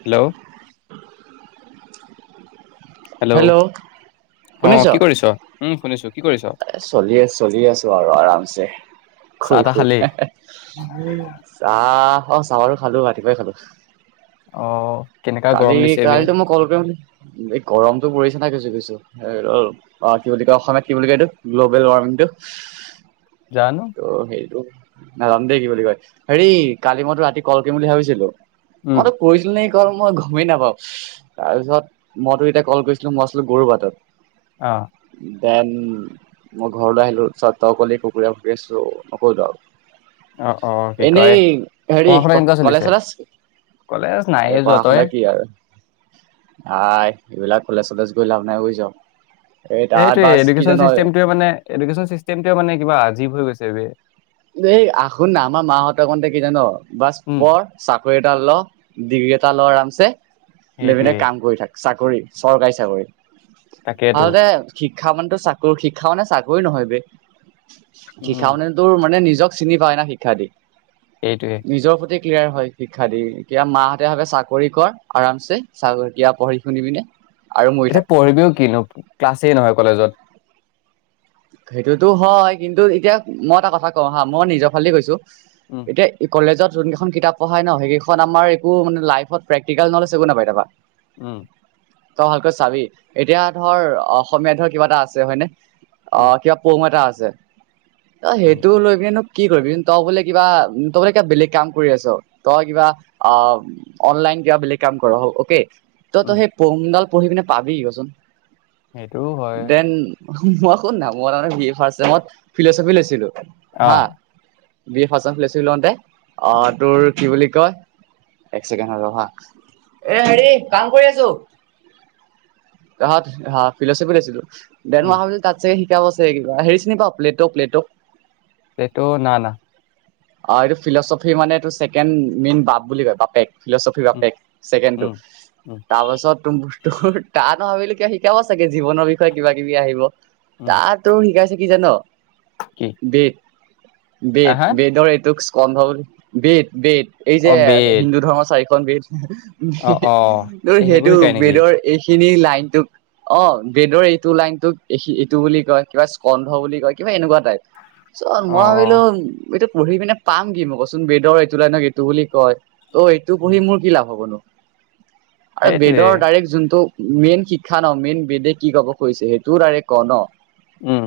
Hello. Hello অ শুনিছ কি কৰিছ উম শুনিছো কি কৰিছ চলি আ চলি আছো আৰু আৰামছে চাহ শুই তাহ শুই খালি চা অ চাহও খালো ৰাতিপুৱাই খালো। অ কেনেকা গৰম কালি দিছে বে কালিতো মই কল কৰিম এই গৰমতটো পৰিছে নাই কৈছো কৈছো। কি বুলি কয় অসমীয়ত কি বুলি কয় এইটো গ্ল'বেল ৱাৰ্মিংটো। জানো ত সেইটো নাজাম দেেই কি বুলি কয় হেৰি কালি মইতো ৰাতি কল কৰিম বুলি ভাবিছিলো। মই ত উম কৈছিলোঁ নে? মই গমেই নাপাওঁ তাৰপিছত মইতো এতিয়া কল কৰিছিলো মই আছিলো গৰু বাটত। অ দেন মই ঘৰলৈ আহিলোঁ ত চ তই অ কলে কুকুৰীয়া পুকুৰী আছোঁ নক'লো আৰু অ অ কি কয় এনেই হেৰি পঢ়া শুনা কেনেকুৱা কলেজ চলিছে কলেজ নাই যোৱা। তই নে কি আৰু আই এইবিলাক কলেজ চলেজ গৈ লাভ নাই বুজিছ। এই তাত সেইটোয়ে বাছ কি এডুকেশ্যন জান চিষ্টেমটোয়ে মানে এডুকেশ্যন চিষ্টেমটোৱে মানে কিবা আজীৱ হৈ গৈছে বেই। এই সোন না আমাৰ মাহতে কি জান, বাচ উম পঢ় চাকৰি টা ল, ডিগ্ৰী এটা ল আৰামছে লৈ পিনে সেইটোৱে কাম কৰি থাক চাক চাকৰি, চৰকাৰী চাকৰি। তাকেতো আৰু দে শিক্ষা মানে চাকৰি শিক্ষা মানে চাকৰি নহয় বে। কি উম খাওঁ মানে তোৰ মানে নিজক চিনি পায় ন শিক্ষা দি। এইটোৱে নিজৰ প্ৰতি ক্লিয়াৰ হয় শিক্ষা দি, তেতিয়া মা হতে ভাবে চাকৰি কৰ, আৰামছে, পঢ়ি শুনি পিনে। আৰু মৰি থাক এতিয়া পঢ়িবিও কিনো ক্লাছেই নহয় কলেজত। সেইটোতো হয় কিন্তু এতিয়া মই এটা কথা কওঁ হা, মই নিজৰ ফালে দি কৈছো উম এতিয়া ই কলেজত যোন কেইখন কিতাপ পঢ়াই ন সেইখন আমাৰ একো মানে লাইফত প্ৰেক্টিকেল নলেজ একো নাপাই তাৰ পৰা। উম তই ভালকৈ চাবি। এতিয়া ধৰ অসমীয়াত ধৰ কিবা এটা আছে হয়নে? উম অ', কিবা পম এটা আছে। যে' অ', উম সেইটোও লৈ কি কৰিবি তই বোলে কিবা তই বোলে কিবা বেলেগ কাম কৰি আছ তই কিবা, অ, অনলাইন কিবা বেলেগ কাম কৰ, অকে! ত তো উম সেই পয়েম দাল পঢ়ি পিনে পাবি কচোন? সেইটোও হয়। হুমৱক কত মই তাৰ মানে বি এ ফাচ চিয়েমৰ ফিল'চফি লৈছিলো। হা। আহ বি এ ফাচ ফিল'চফি লওঁতে উম অ', তোৰ কি বুলি ক, এক ছেকেণ্ড ৰ' হা। এ হেৰি কাম কৰি আছো। তাৰ পিছত ফিলোচফি লৈছিলো। ডেৰ উম মাহ হোৱা পিছত শিকাব আছে কিবা, হেৰি চিনি পা প্লে'ট, প্লে'টক? প্লে'ট, না না। অ', এইটো ফিলচফি মানে এইটো ছেকেণ্ড মেইন বাপ বুলি কয়, বাপেক। ফিলচফিৰ উম বাপেক ছেকেডটো উম উম তাৰপাছত তু তোৰ তানভাবিলো কিয় শিকাব চাগে জীৱনৰ বিষয়ে কিবা কিবি আহিব। উম তাতো হিকাইআছে কিজা'ন কি বেদ হা বেদ হা বেদৰ এইটো ক ভাব বেট বেট। এই অ যে বেদ হিন্দু ধৰ্মৰ চাৰি এখন বে অ অ তোৰ এই সেইবোৰ সেইটো শিকাই নেকি বেদৰ এই খিনি লাইনটোক অ বেদৰ এইটো লাইনতোকখিন তোবুলি কয় কিবা স্কন্ধ বুলি কয় কিবা এনেকুৱা টাইপ। চ মই অ অ ভাবিলো এইটো পঢ়ি পিনে পাম কি মোক কচোন বেদৰ এইটো লাই নক এইটো বুলি কয়। ত' এইটো পঢ়ি মোৰ কি লাভ হ'বনো? আৰু সেইটোৱে বেদৰ তাৰিখ যোনটো, মেইন শিক্ষা ন মেইন বেদে কি কব খুজিছে, সেইটোও ডৰেক'ত। ক' ন। উম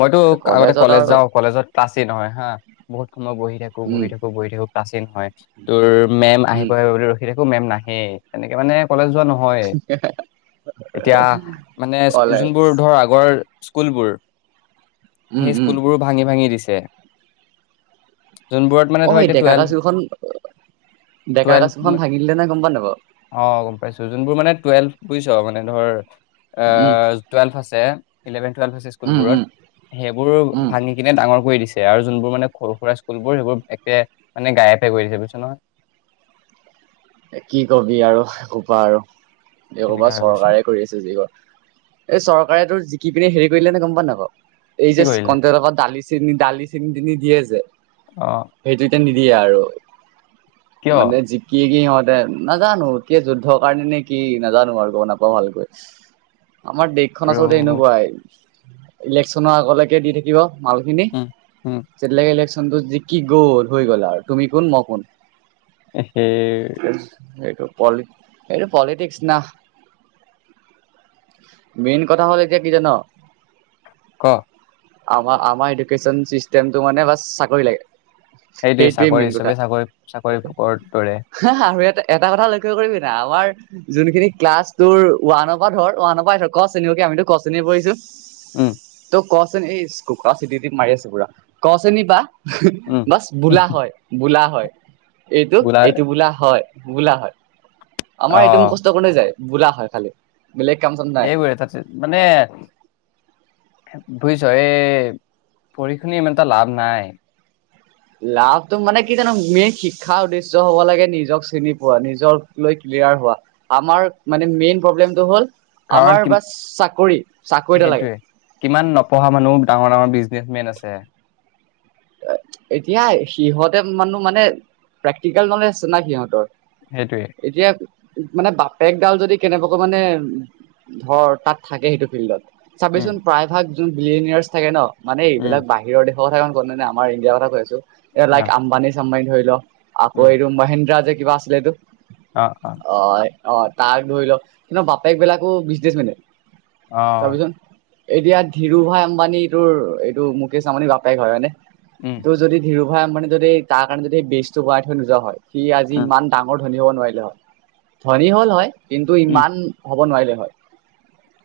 মইতো আগতে কলেজত কলেজ আৰু যাওঁ কলেজত ক্লাছেই নহয় হা বহুত সময় বহি থাকো উম বহি থাকো বহি থাকো। ক্লাছেই তোৰ মেম উম আহিব আহিব বুলি ৰখি থাকো। মেম নাহেই তেনেকে মানে কলেজ যোৱা নহয় এতিয়া মানে কলেজ যোনবোৰ ধৰ আগৰ, স্কুলবোৰ। উম সেই উম স্কুলবোৰো ভাঙি ভাঙি দিছে। টে যোনবোৰত মানে অ ধৰ এই এ ডেকা টোৱেলভ কাচুখন ডেকা টোৱেলভ কাচুখন ভাঙি দিলে নহয় গম পা নাপাও অ গম পাইছোঁ যোনবোৰ মানে টোৱেলভ বুইছ। এনেধৰ উম আহ টুৱেলভ আছে, ইলেভেন টুৱেলভ আছে। উম স্কুলবোৰত উম সেইবোৰ উম ভাঙি কিনে ডাঙৰ কৰি দিছিল। আৰু যোনবোৰ মানে সৰু সুৰা স্কুলবোৰ সেইবোৰ একে মানে গায়েপে কৰি দিছে বুজিছ নহয়। কি কবি আৰু পা আৰু এই ক'বা সেনেকা হৈ গৈছে চৰকাৰে কৰি আছে যি এই চৰকাৰেটো কি পিনে হেৰি কৰি দিলে গম পাওঁ নাপাওঁ। এই কি যে কৰিলে কণ্ট ঘৰত ডালি, চেনি দালি চেনি তিনি দিয়ে যে অ সেইটোতে নি দিয়ে আৰু কিয় মানে জিকি কি হয়? নাজানোঁ কিয় যুদ্ধৰ কাৰণে নে কি নাজানোঁ আৰু গম নাপাওঁ ভালকৈ। আমাৰ দেশখন প্ৰ আচলতে এনেকুৱাই। ইলেকচনৰ আগলৈকে দি থাকিব। মালখিনি, উম, উম, যেতিয়ালৈকে ইলেকচন সন্তোষ জিকি গ'ল, হৈ গ'ল আৰু তুমি কোন! মই কোন? এসে [inaudible] এইটো প'লিটিক্স না, মেইন কথা হ'ল এতিয়া কি জান'? ক' আমাৰ-আমাৰ এডুকেচন চিষ্টেমটো মানে বাচ! চাকৰি লাগে। সেইটোৱে চাকৰি মেইন কথা। হিচাবে [unintelligible] চাকৰি-চাকৰি কৰা দৰে। আৰু এটা কথা লক্ষ্য কৰিবি না! আমাৰ যোনখিনি ক্লাছ টুৰ ওৱানৰ পৰা ধৰ, ওৱানৰ পৰাই ধৰ ক শ্ৰেণীলৈকে আমিতো ক শ্ৰেণীহে পঢ়িছোঁ। উম। ক'চোন এইছ কোকা চিটি টিপ মাৰি আছে পুৰা ক শ্ৰেণী বা উম, বছ বোলা হয়, বোলা হয়। [inaudible] এইটো বোলা এই হয়, বোলা হয়। আমাৰ অ এইটো মুখস্থ কৰোতে যায়। বোলা হয় খালি। বেলেগ কাম চাম নাই এইবোৰে ছাকচেড মানে বুজিছ! এই পঢ়ি শুনি ইমান এটা লাভ নাই। লাভটো মানে কি জান' মেইন শিক্ষা উদেশ্য হ'ব লাগে নিজক চিনি পোৱা, নিজক লৈ ক্লিয়াৰ হোৱা, আমাৰ মানে মেইন প্ৰব্লেমটো হ'ল কাৰণ আমাৰ কিম, বাছ চাকৰি চাকৰি এটা লাগে সেইটোয়ে কিমান নপঢ়া মানুহ ডাঙৰ-ডাঙৰ বিজনেচমেন আছে। এতিয়া সিহঁতে মানুহ মানে প্ৰেক্টিকেল ন'লেজ নাই সিহঁতৰ। সেইটোৱে। এতিয়া মানে বাপেকডাল যদি কেনেবাকৈ মানে ধৰ, তাত থাকে সেইটো ফিল্ডত। উম, চাবিচোন প্ৰায় ভাগ বিলিনিয়ৰছ থাকে ন'। মানে উম, এইবিলাক বাহিৰৰ দেশ ক [inaudible] গভমেন্তে আমাৰ ইণ্ডিয়াৰ কথা কৈ আছে এ লাইক অ', আম্বানি চাম্বানি ধৰি ল আকৌ উম। এইটো মহেন্দ্ৰা দেক কিবা আছিলে এইটো অ অ তাক ধৰি লওক কিন্তু বাপেক বিলাকো বিচ দিছ মিলে আহ এতিয়া ধিৰো ভাই আম্বানীটোৰ এইটো মুকেশ আম্বানীৰ বাপেক হয় হয়নে উম, তোৰ যদি ধীৰু ভাই আম্বানী যদি তাৰ কাৰণে যদি বেছ টো কৰা হৈছে নোযোৱা হয় সি আজি উম, ইমান ডাঙৰ ধনী হ'ব নোৱাৰিলে হয় ধনী হ'ল হয় কিন্তু উম। ইমান ক'ব নোৱাৰিলে হয়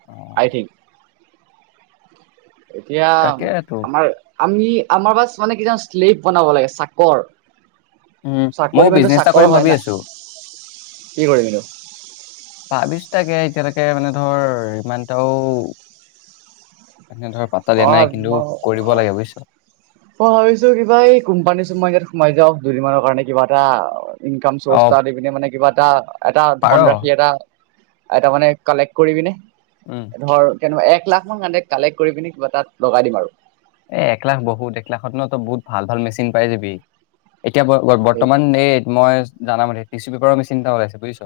অ', আই থিংক এতিয়া তাকেতো। আমাৰ। আমি আমাৰ বাছ মানে কিছমান শ্লেভ বনাব লাগে চাকৰ। উ, চাকৰি ময়ও মানেতো বিজনেছ এটা চাকৰ কৰিম হয় ভাবি না আছো কি কৰিবিনো। বাবিশটাকে এতিয়ালৈকে মানে ধৰ ইমানটাও। এনে ধৰ পাতলিয় অ নাই কিন্তু মই কৰিব লাগে বুজিছ। মই ভাবিছো কিবা এই কোম্পানী চোম্পানী ইাত সোমাই যাও দুদিনমানৰ কাৰণে কিবা এটা। ইনকাম চ'ৰ্চ এটা অ', দি পিনে মানে কিবা। ত। এটা পাৰ। ধনৰাশি এটা। এটাৰ মানে কালেক্ট কৰিবিনে। উম, ধৰ। তেনেকুৱা এক লাখ মানে কালেক কৰি পিনি কিবা তাত লগাই দিম আৰু এ এক লাখ বহুত এক লাখত ন ত বহুত ভাল ভাল মেচিন পাই যিবি। এতিয়া সেই বৰ্তমান এই। মই জানামতেি টিছ্যু পেপাৰৰ মি চিন্ত লাই বুজছ।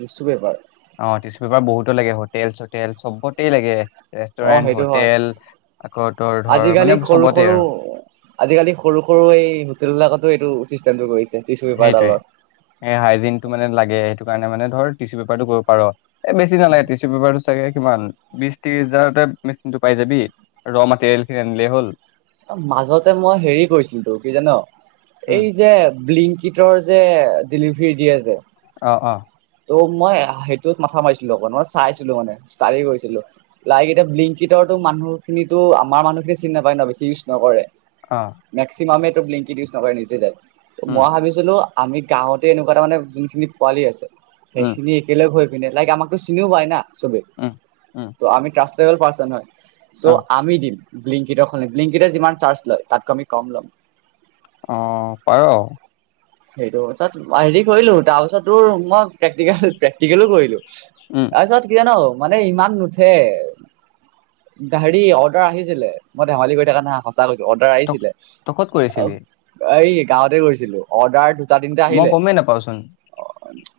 কিছু বেপাৰ। অটিচু পেপাৰ বহুত লাগে হোটেল চোটেল চবতেই লাগে। অ ৰেষ্টুৰেণ্ট সেইটো হয় হোটেল আকৌ। তোৰ ধৰ মানে আজিকালি সৰু চবতে সৰু, আৰু আজিকালি সৰু সৰু এই হোটেল বিলাকতো এইটো। কৰিছে। টিচু সেইটোৱে পেপাৰডালৰ এই, হাইজিনটো মানে লাগে। সটো কাৰণে মানে ধৰ টিু পেপাৰটো কৰিব পাৰ আৰু। এ বেছি নালাগেতিছু বোৰটো। চাগে কিমান বিশ ত্ৰিশ হাজাৰতে মেচিন টো পাই যাবি ৰ মোটেৰিয়েল খিনি আনিলেই হ'ল। মাজতে মই হেৰি কৰিছিলো তো কি জন, উম এই বিলিং। কীটৰ যে ডেলিভাৰী দিয়ে যে। আহ অ। ত' মই সেইটোত মাথা মাৰিছিলো অক মই চাইছিলো মানে ষ্টাডি কৰিছিলো লাইক এতিয়া বিংকটো মানুহখিনিতো আমাৰ মানুহখিনি চিনি নাপায় ন বেছি। ইউজ নকৰে। অ মেক্সিমামে। লিংকি দিউজ নাপয় নিজে যায়। উম মই ভাবিছিলো। আমি গাঁৱতে এনেকুৱা তাৰমানে যোনখিনি পোৱালি আছে। উম সেইখিনি একেলগ হৈ। লাইক আাকো চি হব না। চবে উম উম আমি ত্ৰাছ। [unintelligible] পাৰ্চেট হয় অ চ' আমি দিম। ব্লিংকিতত বিলিংকিত্তত যিমান চাৰ্জ লয় আমি তাতকে কম ল'ম। অ' পাৰ। সেইটোত হেৰি কৰিলো তাৰ পাছত তোৰ মই প্ৰেক্টিকেল প্ৰেক্টিকেলো কৰিলো। উম তাৰপাছত কি জান। মানে ইমান নুঠে হেৰি অৰ্ডাৰ আহিছিলে মই ধেমালি কৰি থাকা নহ সঁচা কৈ। অৰ্ডাৰ তক আহিছিলে তই ক'ত আহ। কৰিছিলি গাঁৱতে কৰিছিলোঁ।। অৰ্ডাৰ মই গমেই নাপাওঁ চোট।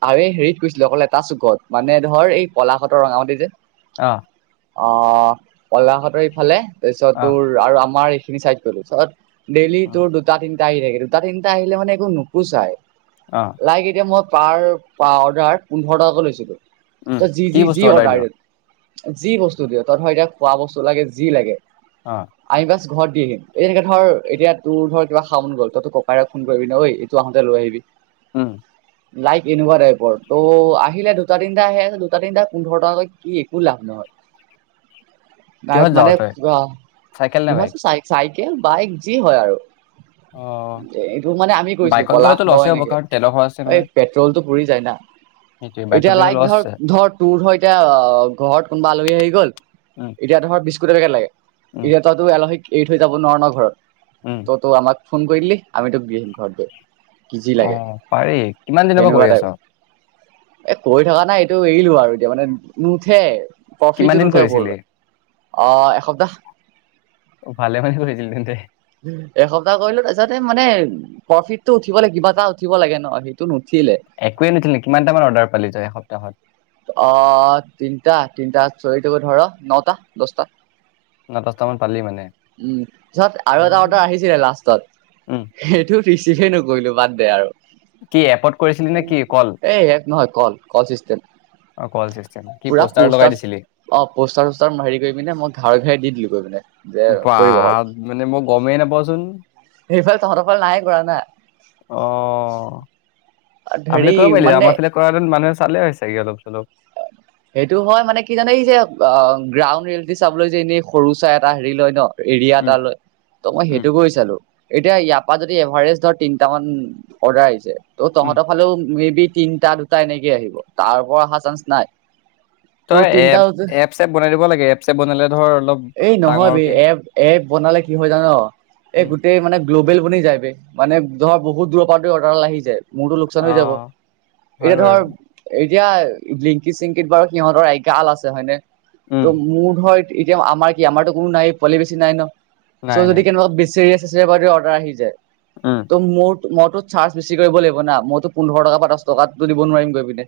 আৰু এই হেৰিত কৈছিলো অকলে এটা চুকত মানে ধৰ এই পলাঘতৰ ৰঙামতি যে। অ ' অ'পলাহতৰ ইফালে। তাৰপিছত অ তোৰ আৰু আমাৰ খিনি চাইদ কৰিছত উম ডেলিটো দুটা দিন। আহি থাকে দুটা তিনিটা আহিলে মানে। নুপোচায়। অ লাইক এতিয়া মই। পাৰ অৰ্ডাৰ পোন্ধৰ টকাকৈ লৈছিলোঁ। উম ত জি- কি জি- বস্তু জি অৰ্ডাৰ দিয়। যি বস্তু দিয় তই ধৰ এতিয়া খোৱা বস্তু লাগে যি লাগে। অ আমি বাছ ঘৰত দি আহিম এই তেনেকে ধৰ এতিয়া তোৰ ধৰ কিবা খা মন গ'ল তই তোৰ ককাইক ফোন কৰিবি ন ঐ এইটো আহোতে লৈ আহিবি। অ' লাইক এনেকুৱা টাইপৰ ত' আহিলে দুটা তিনিটা আহে আছে দুটা তিনিটা পোন্ধৰ টকৈ কি একো লাভ নহয়। কিহত যাৱ মানে তই অ' চাইকেল নে বিহো চ বাইক? চাই বাইক যি হয় আৰু অ'। এইটো মানে আমি কৰিছো। বাইকত পলাশ গ'লেতো মই লছে হ'ব এনেকে কাৰণ তেলৰ খৰচ আছে এই নহয়, পেট্ৰলটো পুৰি যায় না সেইটোৱে বাইকত এতিয়া গ'লে লাইক লছ ধৰ আছে। ধৰ তোৰ ধৰ এতিয়া ঘৰত কোনোবা আলহী আহি গল উম, এতিয়া ধৰ। বিস্কুট এপেকেট লাগে। উম, এয়া ততো এলহিক এৰি থৈ যাব নোৱাৰা ন ঘৰত উম, ত তো আমাক ফোন কৰিলি দিলি আমি তোক দি আহিম ঘৰত গৈ কি যি লাগে অ' পাৰি কিমান দিনৰ পৰা সেনেকুৱা কৰি আছ? টাইপ এ কৈ থকা নাই এইটো এৰিলো আৰু এতিয়া মানে নুঠে কিমান প্ৰফিটো দিন নুঠে বোৰ কৰিছিলি? আহ এসপ্তাহ অ, ভালে মানে কৰিছিলি তেন্তে, এসপ্তাহ কৰিলো তাৰছতে মানে কফি উঠিব লাগিবলে কিবা এটা উঠিব লাগে ন সেইটো নুঠ একোৱে নুথিলে কিমান টাইমত অৰ্ডাৰ পালি য এত এ হয় অ তিনিটা তিনিটা চল থাক ধৰ নটা দহটাত ন দহটা মান পালি মানে? উ পিছত আৰু এটা অৰ্ডাৰ উম। আহিছিলে লাষ্টত উম, সেইটো ৰিচিভে নকৰিলো বাদ দে আৰু কি এপট কৰিছিলি নে কি কল এই এক নহয় কল কল চিষ্টেণ্ অ' কল চিষ্টেম কি পুৰা পোষ্টাৰ লগাই পষ্টাৰ দিছিলি? অ পষ্টাৰ চষ্টাৰ হেৰি কৰি পিনে মই ধাৰ ঘে দি দিলোগৈ মানে বাহ মানে মই গমেই নাপাওঁচোন সেইফালে তহঁতৰ ফালে নাই কৰা না অ'। আমাৰ ফালে হেৰি কৰিব পাৰিলি, মানে আমাৰ ফালে কৰাহেঁতেন মানুহে চালে হয় চাগে অলপ চলপ। সেইটো হয় মানে কি জানে এই যে অ'। গ্ৰাউণ্ড ৰিয়েলিটি চাবলৈ যে এনেই সৰু চৰাই এটা হেৰি লয় ন'। এৰিয়া এটা উম, লয় ত মই উম, সেইটো কৰি চালো। এতিয়া ইয়াৰ পৰা যদি এভাৰেজ ধৰ তিনিটামান অৰ্ডাৰ আহিছে। ত' উম। তহঁতৰ ফালেও মে বি তিনটা দুটা এনেকে আহিব, তাৰ পৰা অহা চান্স নাই। ত' তই তিনিটা এপ এপ চেপ বনাই দিব লাগে এপ চেপ বনালে ধৰ অলপ এই নহয় বে ডাঙৰকে এ এপ বনালে কি হয় জান এই উম গোটেই মানে গ্ল' বেল বনি যায় মানে ধৰ বহুত দূৰ পৰা অৰ্ডাৰাল আহি যায়। মূৰতো লোকচান হৈ যাব অ' হয় এতিয়া বাৰু। ধৰ এতিয়া লিংকি চিংকিত বাৰু সিহঁতৰ এগাল আছে হয়নে। ত' উম মুড হয়। এতিয়া আমাৰ কি আমাৰতো কোনো নাই পোৱালি বেছি নাই ন'। নাই চ' যদি নাই কেনেকুৱা বিচ বাৰে অৰ্ডাৰ আহি যায়। উম ত' মোৰ মোৰ টোত চাৰ্জ বেছ কৰিব লাগিব। [unintelligible] মইতো পোন্ধৰ টকা দছ টকাতো দিব নোৱাৰিম গৈ পিনে।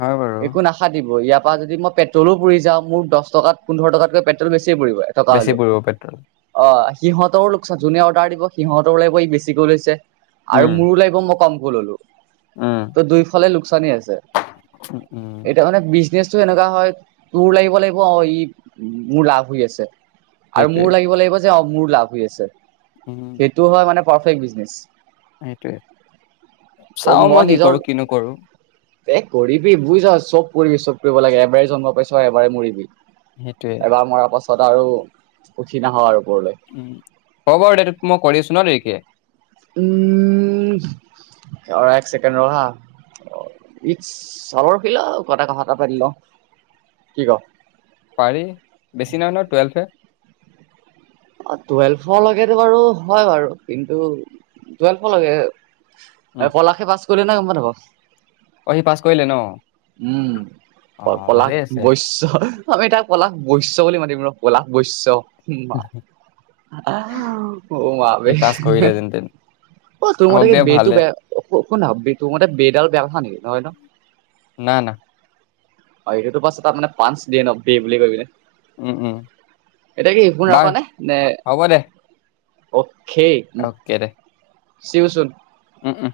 হয় বাৰু একো নাশা দিব, ইয়াত কোৱা যদি মই পেট্ৰ'ল ও পুৰি যাওঁ মোৰ দচ টকা পোন্ধৰটকাতকৈ পেট্ৰ'ল বেছি [unintelligible] থকা বেছি হলেওঁ পৰিব পেট্ৰল অ'। সিহঁতৰ লোকচান জোনে অৰ্ডাৰ দিব সিহঁতৰ পৰাও বেছিকৈ লৈছে আৰু উম মোৰো লাগিব মোক কমকৈ ল'লো। উম ত' দুইফালে লোকচানয়েই আছে, উম উম এতিয়া মানে বিজ কেচটো এনেকুৱা হয় তোৰ লিব লাগিব ই মোৰ লাভ হৈ আছে। আৰু সেইটোৱে মোৰ লাগিব লাগিব যে অ', মোৰ লাভ হৈ আছে। উম সেইটো হয় মানে পাৰ্ফেক্ট বিজনেছ। সেইটোৱে। চাওঁ মই কি কৰো, কি নকৰো। এ কৰিবি বুজিছ চব কৰিবি, চব কৰিব লাগে এবাৰ জন্ম পাইছ, এবাৰে মৰিবি। সেইটোৱে। এবাৰ মৰাৰ পাছত আৰু উঠি নাঁহও আৰু ওপৰলৈ উ, হ'ব বাৰু দে, মই কৰি আছো ন দেৰি কে? উম, এক চেকেণ্ড ৰ হা, ইটচ্ চাবৰ খিলা কটা কথা এটা পাতি লওঁ, কি ক? পাৰি, বেছি নহয় ন লোৱেলভ হে। অ', টুৱেলভৰলৈকেতো বাৰু হয় বাৰু, কিন্তু টুৱেলভৰলৈকে উম পলাশে পাছ কলে নে গম পাওঁ নে নাপাওঁ? অ' সি পাছ কৰিলে ন উম, অ' পলাশ ভালেই আছে বৈশ্য, আমি তাক পলাশ বৈশ্য বুলি মাতিম। পলাশ বৈশ্য। হোম মা অ' [unintelligible] মা সি বে পাছ কৰিলে যেনতেন অ' তোৰ মতে হওক কি দে বেটো ভালে বেয়া, শু না তোৰ মতে বেইডাল বেয়া হয় নেকি? নহয় ন। না না। অ', এইটোতো বছ তাত মানে পাঁচ দিয়ে ন বেই বুলি কয় পিনে। উম উম এতিয়া কি একো নোখোৱা বাৰু নে হ'ব দে অক খেই চিওচুন উম, উম।